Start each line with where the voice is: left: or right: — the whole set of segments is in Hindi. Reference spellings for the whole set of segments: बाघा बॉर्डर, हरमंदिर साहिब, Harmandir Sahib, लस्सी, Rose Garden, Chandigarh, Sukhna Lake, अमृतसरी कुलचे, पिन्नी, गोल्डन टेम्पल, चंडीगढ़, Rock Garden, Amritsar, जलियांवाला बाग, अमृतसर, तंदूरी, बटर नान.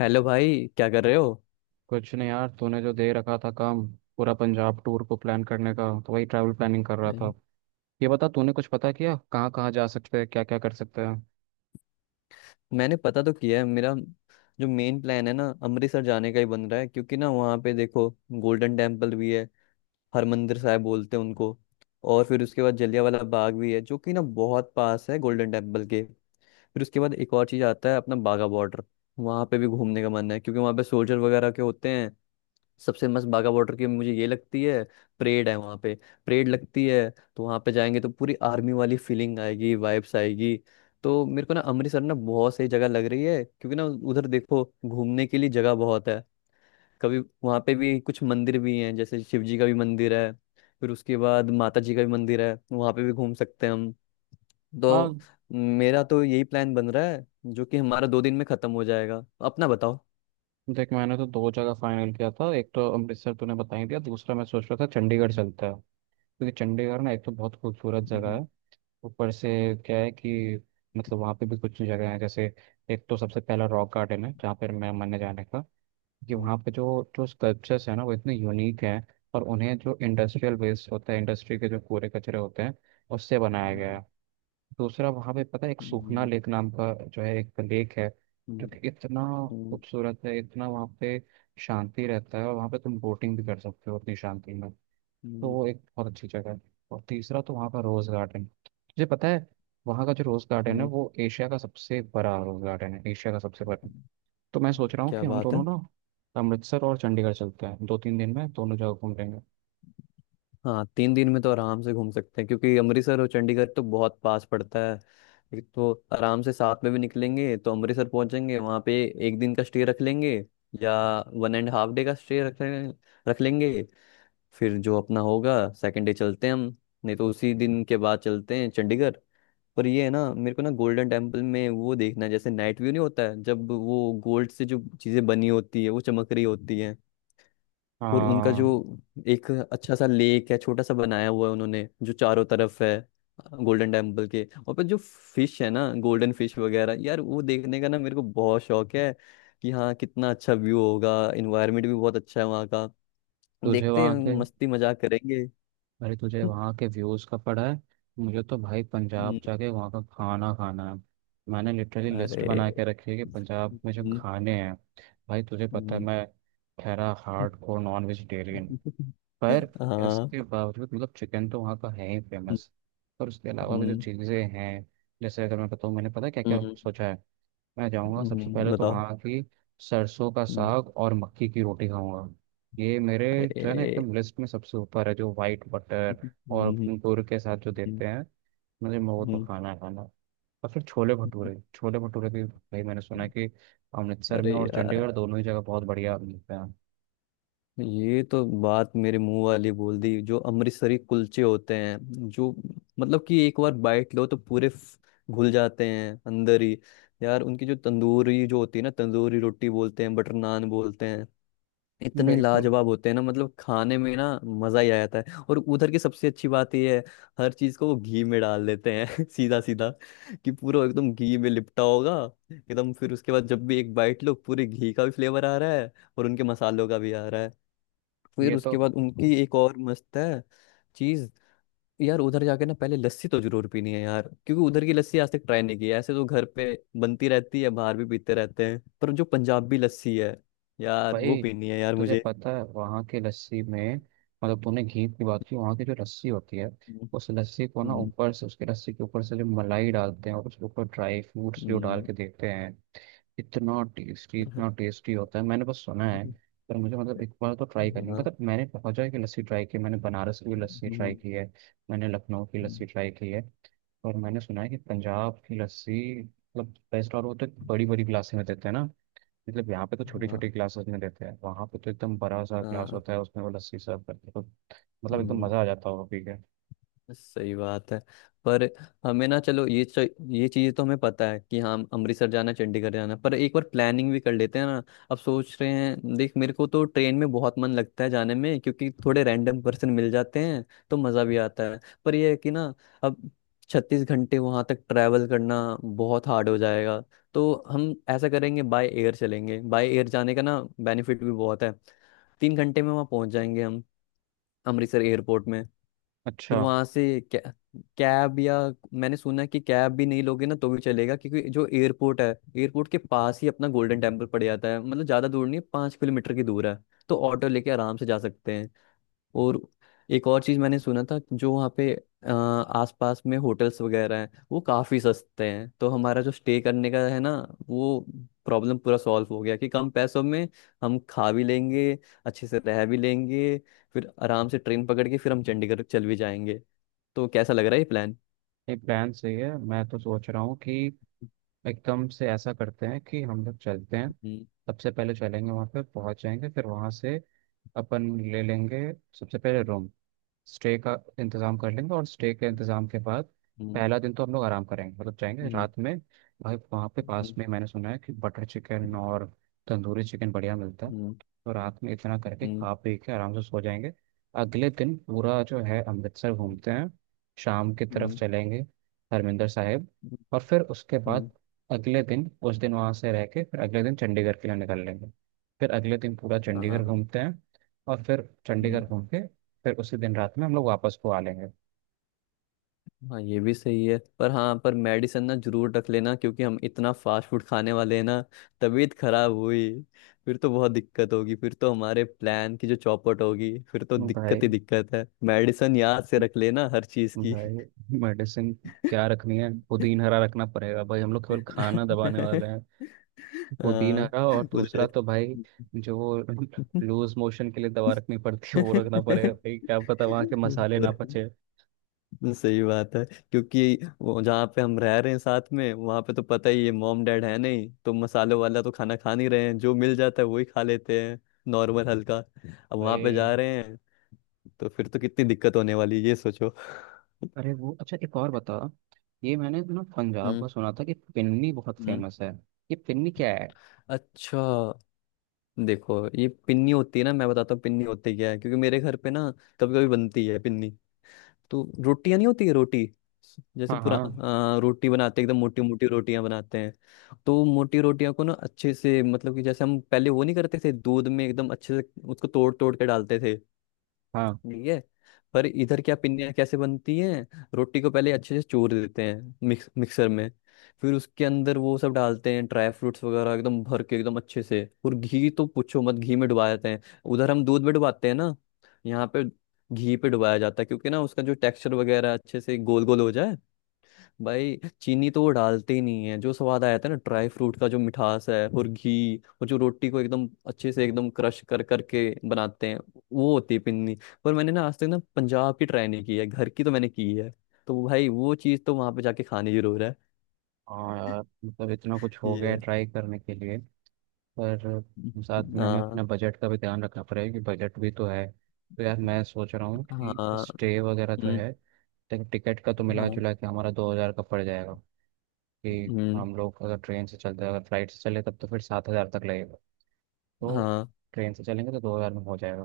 left: हेलो भाई, क्या कर रहे हो?
right: कुछ नहीं यार, तूने जो दे रखा था काम, पूरा पंजाब टूर को प्लान करने का, तो वही ट्रैवल प्लानिंग कर रहा
left: नहीं।
right: था। ये बता, तूने कुछ पता किया कहाँ कहाँ जा सकते हैं, क्या क्या कर सकते हैं?
left: मैंने पता तो किया है। मेरा जो मेन प्लान है ना, अमृतसर जाने का ही बन रहा है, क्योंकि ना वहाँ पे देखो, गोल्डन टेम्पल भी है। हरमंदिर साहिब बोलते हैं उनको। और फिर उसके बाद जलियांवाला बाग भी है, जो कि ना बहुत पास है गोल्डन टेम्पल के। फिर उसके बाद एक और चीज़ आता है, अपना बाघा बॉर्डर। वहाँ पे भी घूमने का मन है, क्योंकि वहाँ पे सोल्जर वगैरह के होते हैं। सबसे मस्त बाघा बॉर्डर की मुझे ये लगती है, परेड है वहाँ पे, परेड लगती है। तो वहाँ पे जाएंगे तो पूरी आर्मी वाली फीलिंग आएगी, वाइब्स आएगी। तो मेरे को ना अमृतसर ना बहुत सही जगह लग रही है, क्योंकि ना उधर देखो, घूमने के लिए जगह बहुत है। कभी वहाँ पे भी कुछ मंदिर भी हैं, जैसे शिव जी का भी मंदिर है। फिर उसके बाद माता जी का भी मंदिर है, वहाँ पे भी घूम सकते हैं हम।
right: हाँ,
left: तो मेरा तो यही प्लान बन रहा है, जो कि हमारा 2 दिन में खत्म हो जाएगा। अपना बताओ।
right: देख मैंने तो दो जगह फाइनल किया था। एक तो अमृतसर तूने बता ही दिया, दूसरा मैं सोच रहा था चंडीगढ़ चलता है। क्योंकि चंडीगढ़ ना एक तो बहुत खूबसूरत जगह
left: हम्म।
right: है। ऊपर से क्या है कि मतलब वहाँ पे भी कुछ जगह है, जैसे एक तो सबसे पहला रॉक गार्डन है, जहाँ पर मैं मन है जाने का कि
left: हम्म।
right: वहाँ पे जो जो स्कल्पचर्स है ना वो इतने यूनिक हैं। और उन्हें जो इंडस्ट्रियल वेस्ट होता है, इंडस्ट्री के जो कूड़े कचरे होते हैं, उससे बनाया गया
left: हम्म।
right: है। दूसरा वहाँ पे पता है, एक सूखना
left: हम्म।
right: लेक नाम का जो है, एक लेक है, जो
left: हम्म।
right: कि इतना
left: हम्म।
right: खूबसूरत है, इतना वहाँ पे शांति रहता है, और वहाँ पे तुम बोटिंग भी कर सकते हो उतनी शांति में। तो
left: हम्म।
right: वो एक बहुत अच्छी जगह है। और तीसरा तो वहाँ का रोज़ गार्डन, तुझे पता है वहाँ का जो रोज़ गार्डन है
left: हम्म।
right: वो एशिया का सबसे बड़ा रोज़ गार्डन है, एशिया का सबसे बड़ा।
left: हम्म।
right: तो मैं सोच रहा हूँ
left: क्या
right: कि हम
left: बात
right: दोनों
left: है।
right: ना अमृतसर और चंडीगढ़ चलते हैं, 2 3 दिन में दोनों जगह घूम लेंगे।
left: हाँ, 3 दिन में तो आराम से घूम सकते हैं, क्योंकि अमृतसर और चंडीगढ़ तो बहुत पास पड़ता है। एक तो आराम से साथ में भी निकलेंगे, तो अमृतसर पहुंचेंगे। वहां पे 1 दिन का स्टे रख लेंगे, या वन एंड हाफ डे का स्टे रख लेंगे। फिर जो अपना होगा, सेकंड डे चलते हैं हम। नहीं तो उसी दिन के बाद चलते हैं चंडीगढ़। पर ये है ना, मेरे को ना गोल्डन टेम्पल में वो देखना है, जैसे नाइट व्यू नहीं होता है, जब वो गोल्ड से जो चीजें बनी होती है वो चमक रही होती है। और उनका जो
right: हाँ।
left: एक अच्छा सा लेक है, छोटा सा बनाया हुआ है उन्होंने, जो चारों तरफ है गोल्डन टेम्पल के। और पर जो फिश है ना, गोल्डन फिश वगैरह, यार वो देखने का ना मेरे को बहुत शौक है, कि हाँ कितना अच्छा व्यू होगा। इन्वायरमेंट भी बहुत अच्छा है वहाँ का।
right: तुझे
left: देखते
right: वहाँ
left: हैं,
right: के,
left: मस्ती मजाक करेंगे।
right: अरे तुझे वहाँ के व्यूज़ का पड़ा है? मुझे तो भाई पंजाब
left: हम्म।
right: जाके वहाँ का खाना खाना है। मैंने लिटरली लिस्ट
left: अरे।
right: बना के रखी है कि पंजाब में जो
left: हम्म।
right: खाने हैं। भाई तुझे पता है,
left: हम्म।
right: मैं ठहरा हार्ड कोर नॉन वेजिटेरियन। पर
left: हाँ।
right: इसके बावजूद मतलब चिकन तो वहाँ का है ही
left: हम्म।
right: फेमस, और उसके अलावा भी जो चीज़ें हैं। जैसे अगर मैं बताऊँ, मैंने पता है क्या क्या
left: हम्म।
right: सोचा है। मैं जाऊंगा सबसे पहले तो
left: बताओ।
right: वहाँ की सरसों का
left: हम्म।
right: साग और मक्की की रोटी खाऊंगा। ये मेरे जो है ना,
left: अरे।
right: एकदम लिस्ट में सबसे ऊपर है, जो वाइट बटर
left: हम्म।
right: और
left: हम्म।
right: गुड़ के साथ जो देते हैं, मुझे वो तो
left: हम्म।
right: खाना है खाना है। और फिर छोले
left: हम्म।
right: भटूरे, छोले भटूरे भी भाई मैंने सुना है कि अमृतसर
left: अरे
right: में और
left: यार,
right: चंडीगढ़ दोनों ही जगह बहुत बढ़िया मिलते हैं।
left: ये तो बात मेरे मुंह वाली बोल दी। जो अमृतसरी कुलचे होते हैं, जो, मतलब कि एक बार बाइट लो तो पूरे घुल जाते हैं अंदर ही। यार उनकी जो तंदूरी जो होती है ना, तंदूरी रोटी बोलते हैं, बटर नान बोलते हैं, इतने
right: बिल्कुल।
left: लाजवाब होते हैं ना, मतलब खाने में ना मजा ही आ जाता है। और उधर की सबसे अच्छी बात ये है, हर चीज को वो घी में डाल देते हैं। सीधा सीधा कि पूरा एकदम घी में लिपटा होगा एकदम। फिर उसके बाद जब भी एक बाइट लो, पूरे घी का भी फ्लेवर आ रहा है और उनके मसालों का भी आ रहा है। फिर
right: ये तो,
left: उसके बाद उनकी एक और मस्त है चीज। यार उधर जाके ना पहले लस्सी तो जरूर पीनी है यार, क्योंकि उधर की लस्सी आज तक ट्राई नहीं की है। ऐसे तो घर पे बनती रहती है, बाहर भी पीते रहते हैं, पर जो पंजाबी लस्सी है यार, वो
right: भाई
left: पीनी है यार
right: तुझे
left: मुझे।
right: पता है वहाँ की लस्सी में, मतलब तूने घी की बात की, वहाँ की जो लस्सी होती है उस लस्सी को ना
left: हम्म।
right: ऊपर से, उसके लस्सी के ऊपर से जो मलाई डालते हैं और उसके ऊपर ड्राई फ्रूट्स जो डाल
left: हम्म।
right: के देते हैं, इतना टेस्टी होता है। मैंने बस सुना है। पर मुझे मतलब एक बार तो ट्राई करनी,
left: हाँ।
right: मतलब मैंने बहुत जगह की लस्सी ट्राई की है, मैंने बनारस की भी लस्सी ट्राई
left: हम्म।
right: की है, मैंने लखनऊ की लस्सी ट्राई की है। और मैंने सुना है कि पंजाब की लस्सी मतलब बेस्ट, और वो तो बड़ी बड़ी गिलास में देते हैं ना। मतलब यहाँ पे तो छोटी
left: हाँ,
right: छोटी क्लासेस में देते हैं, वहाँ पे तो एकदम बड़ा सा
left: हाँ।
right: क्लास
left: हाँ।
right: होता है, उसमें वो लस्सी सर्व करते हैं, तो मतलब एकदम
left: हम्म।
right: मज़ा आ जाता होगा पी के।
left: सही बात है। पर हमें ना, चलो ये चीज़ तो हमें पता है कि हाँ, अमृतसर जाना, चंडीगढ़ जाना। पर एक बार प्लानिंग भी कर लेते हैं ना। अब सोच रहे हैं, देख मेरे को तो ट्रेन में बहुत मन लगता है जाने में, क्योंकि थोड़े रैंडम पर्सन मिल जाते हैं तो मज़ा भी आता है। पर यह है कि ना, अब 36 घंटे वहाँ तक ट्रैवल करना बहुत हार्ड हो जाएगा। तो हम ऐसा करेंगे, बाय एयर चलेंगे। बाय एयर जाने का ना बेनिफिट भी बहुत है, 3 घंटे में वहाँ पहुँच जाएंगे हम, अमृतसर एयरपोर्ट में।
right: अच्छा।
left: फिर वहां से कै, कैब, या मैंने सुना है कि कैब भी नहीं लोगे ना तो भी चलेगा, क्योंकि जो एयरपोर्ट है, एयरपोर्ट के पास ही अपना गोल्डन टेम्पल पड़ जाता है, मतलब ज्यादा दूर नहीं है, 5 किलोमीटर की दूर है। तो ऑटो लेके आराम से जा सकते हैं। और एक और चीज मैंने सुना था, जो वहाँ पे आसपास में होटल्स वगैरह हैं वो काफी सस्ते हैं। तो हमारा जो स्टे करने का है ना, वो प्रॉब्लम पूरा सॉल्व हो गया, कि कम पैसों में हम खा भी लेंगे, अच्छे से रह भी लेंगे। फिर आराम से ट्रेन पकड़ के फिर हम चंडीगढ़ चल भी जाएंगे। तो कैसा लग रहा है ये प्लान?
right: ये प्लान सही है, मैं तो सोच रहा हूँ कि एकदम से ऐसा करते हैं कि हम लोग चलते हैं,
left: हम्म।
right: सबसे पहले चलेंगे वहाँ पे पहुँच जाएंगे, फिर वहाँ से अपन ले लेंगे सबसे पहले रूम, स्टे का इंतज़ाम कर लेंगे, और स्टे के इंतज़ाम के बाद
left: हम्म।
right: पहला दिन तो हम लोग आराम करेंगे, मतलब जाएंगे
left: हम्म।
right: रात में। भाई वहाँ पे पास
left: हम्म।
right: में मैंने सुना है कि बटर चिकन और तंदूरी चिकन बढ़िया मिलता है,
left: हम्म।
right: तो रात में इतना करके
left: हम्म।
right: खा पी के आराम से सो जाएंगे। अगले दिन पूरा जो है अमृतसर घूमते हैं। शाम की तरफ
left: हम्म।
right: चलेंगे हरमिंदर साहिब, और फिर उसके बाद
left: हम्म।
right: अगले दिन, उस दिन वहाँ से रह के फिर अगले दिन चंडीगढ़ के लिए निकल लेंगे। फिर अगले दिन पूरा
left: हाँ।
right: चंडीगढ़ घूमते हैं, और फिर
left: हम्म।
right: चंडीगढ़ घूम के फिर उसी दिन रात में हम लोग वापस को आ लेंगे।
left: हाँ, ये भी सही है। पर हाँ, पर मेडिसिन ना जरूर रख लेना, क्योंकि हम इतना फास्ट फूड खाने वाले हैं ना, तबीयत खराब हुई फिर तो बहुत दिक्कत होगी, फिर तो हमारे प्लान की जो चौपट होगी, फिर तो
right: भाई,
left: दिक्कत ही दिक्कत है। मेडिसिन याद से रख लेना हर चीज की।
right: भाई मेडिसिन क्या रखनी है? पुदीन हरा रखना पड़ेगा भाई, हम लोग केवल खाना दबाने वाले हैं। पुदीन
left: हाँ।
right: हरा, और दूसरा
left: बुध
right: तो भाई जो वो लूज मोशन के लिए दवा रखनी पड़ती है वो रखना पड़ेगा, भाई क्या पता वहाँ के मसाले ना
left: पूरा-
right: पचे।
left: तो सही बात है। क्योंकि वो जहाँ पे हम रह रहे हैं साथ में वहां पे, तो पता ही है मॉम डैड है नहीं, तो मसालों वाला तो खाना खा नहीं रहे हैं। जो मिल जाता है वही खा लेते हैं, नॉर्मल हल्का। अब वहां पे
right: भाई,
left: जा रहे हैं तो फिर तो कितनी दिक्कत होने वाली है, ये सोचो।
right: अरे वो अच्छा एक और बता, ये मैंने ना पंजाब
left: हम्म।
right: में सुना था कि पिन्नी बहुत
left: हम्म।
right: फेमस है। ये पिन्नी क्या है?
left: अच्छा, देखो ये पिन्नी होती है ना, मैं बताता हूँ पिन्नी होती क्या है। क्योंकि मेरे घर पे ना कभी कभी बनती है पिन्नी। तो रोटियां नहीं होती है, रोटी जैसे
right: हाँ,
left: पूरा
right: हाँ,
left: रोटी बनाते हैं, एकदम मोटी मोटी रोटियां बनाते हैं। तो मोटी रोटियां को ना अच्छे से, मतलब कि जैसे हम पहले वो नहीं करते थे, दूध में एकदम अच्छे से उसको तोड़ तोड़ के डालते थे,
right: हाँ।
left: ठीक है? पर इधर क्या, पिन्नियाँ कैसे बनती हैं, रोटी को पहले अच्छे से चूर देते हैं मिक्स मिक्सर में। फिर उसके अंदर वो सब डालते हैं, ड्राई फ्रूट्स वगैरह एकदम भर के एकदम अच्छे से। और घी तो पूछो मत, घी में डुबा देते हैं। उधर हम दूध में डुबाते हैं ना यहाँ पे, घी पे डुबाया जाता है, क्योंकि ना उसका जो टेक्सचर वगैरह अच्छे से गोल गोल हो जाए भाई। चीनी तो वो डालते ही नहीं है, जो स्वाद आया था ना ड्राई फ्रूट का जो मिठास है, और घी, और जो रोटी को एकदम अच्छे से एकदम क्रश कर करके बनाते हैं, वो होती है पिन्नी। पर मैंने ना आज तक ना पंजाब की ट्राई नहीं की है, घर की तो मैंने की है। तो भाई वो चीज़ तो वहां पे जाके खानी जरूर है।
right: और यार, मतलब इतना कुछ हो
left: ये
right: गया
left: है।
right: ट्राई करने के लिए। पर साथ में हमें
left: हाँ।
right: अपने बजट का भी ध्यान रखना पड़ेगा, कि बजट भी तो है, तो यार मैं सोच रहा हूँ कि
left: हाँ।
right: स्टे वगैरह तो
left: हम्म।
right: है, लेकिन टिकट का तो मिला
left: हाँ।
right: जुला के हमारा 2,000 का पड़ जाएगा। कि
left: हम्म।
right: हम लोग अगर ट्रेन से चलते हैं, अगर फ्लाइट से चले तब तो फिर 7,000 तक लगेगा, तो
left: हाँ।
right: ट्रेन से चलेंगे तो 2,000 में हो जाएगा,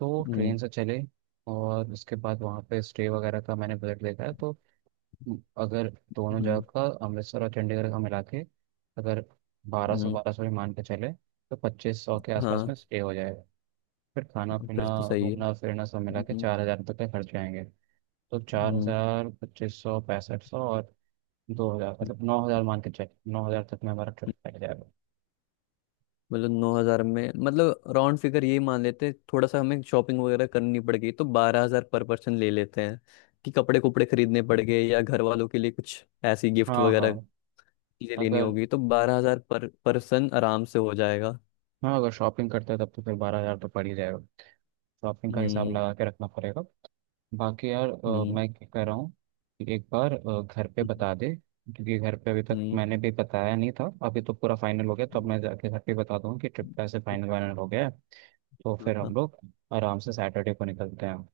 right: तो
left: हम्म।
right: ट्रेन से चले। और उसके बाद वहाँ पे स्टे वगैरह का मैंने बजट देखा है, तो अगर दोनों जगह
left: हम्म।
right: का अमृतसर और चंडीगढ़ का मिला के अगर बारह सौ
left: हम्म।
right: बारह सौ भी मान के चले, तो 2,500 के आसपास
left: हाँ,
right: में स्टे हो जाएगा। फिर खाना पीना
left: फिर तो सही है।
right: घूमना फिरना सब मिला के
left: हम्म।
right: 4,000 तक के खर्च आएंगे। तो चार
left: हम्म।
right: हज़ार 2,500 6,500 और 2,000,
left: हम्म।
right: मतलब 9,000 मान के चले, 9,000 तक में हमारा ट्रिप पड़ जाएगा।
left: मतलब 9,000 में, मतलब राउंड फिगर ये मान लेते हैं। थोड़ा सा हमें शॉपिंग वगैरह करनी पड़ गई तो 12,000 पर पर्सन ले लेते हैं, कि कपड़े कुपड़े खरीदने पड़ गए, या घर वालों के लिए कुछ ऐसी गिफ्ट
right: हाँ, हाँ।
left: वगैरह चीजें लेनी
right: अगर,
left: होगी, तो 12,000 पर पर्सन आराम से हो जाएगा।
right: हाँ, अगर शॉपिंग करते हैं तब तो फिर 12,000 तो पड़ ही जाएगा। शॉपिंग का हिसाब
left: हम्म।
right: लगा के रखना पड़ेगा। बाकी यार,
left: हम्म।
right: मैं क्या कह रहा हूँ कि एक बार घर पे
left: हम्म।
right: बता दे, क्योंकि घर पे अभी तक
left: हम्म।
right: मैंने भी बताया नहीं था, अभी तो पूरा फाइनल हो गया, तो अब
left: हम्म।
right: मैं जाके घर पे बता दूँ कि ट्रिप का ऐसे फाइनल वाइनल हो गया है। तो
left: हाँ।
right: फिर हम
left: हाँ।
right: लोग आराम से सैटरडे को निकलते हैं।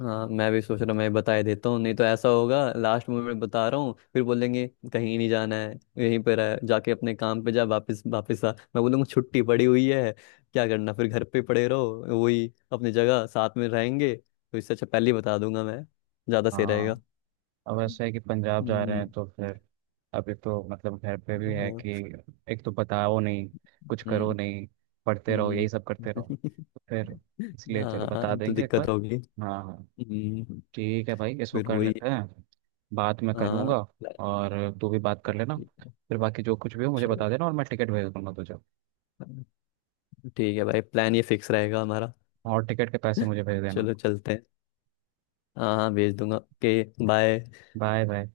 left: हाँ, मैं भी सोच रहा हूँ, मैं बता ही देता हूँ। नहीं तो ऐसा होगा, लास्ट मोमेंट बता रहा हूँ फिर बोलेंगे कहीं नहीं जाना है, यहीं पर है, जाके अपने काम पे जा, वापस वापस आ। मैं बोलूँगा छुट्टी पड़ी हुई है, क्या करना फिर घर पे पड़े रहो, वही अपनी जगह साथ में रहेंगे। तो इससे अच्छा पहले ही बता दूंगा मैं, ज़्यादा सही
right: हाँ।
left: रहेगा।
right: अब ऐसा है कि पंजाब जा रहे
left: हम्म।
right: हैं तो फिर अभी तो मतलब घर पे भी है कि
left: हाँ।
right: एक तो बताओ नहीं, कुछ करो
left: हम्म।
right: नहीं, पढ़ते रहो
left: हम्म।
right: यही सब करते रहो। तो फिर इसलिए चलो बता
left: हाँ, तो
right: देंगे एक
left: दिक्कत
right: बार।
left: होगी।
right: हाँ, हाँ,
left: हम्म।
right: ठीक है भाई, इसको
left: फिर
right: कर
left: वही।
right: लेते हैं। बात मैं कर
left: हाँ।
right: लूँगा, और तू भी बात कर लेना।
left: ठीक है।
right: फिर बाकी जो कुछ भी हो मुझे बता देना, और मैं टिकट भेज दूंगा तुझे।
left: चलो। ठीक है भाई, प्लान ये फिक्स रहेगा हमारा।
right: और टिकट के पैसे मुझे भेज देना।
left: चलो चलते हैं। हाँ हाँ, भेज दूंगा। Okay bye.
right: Bye bye.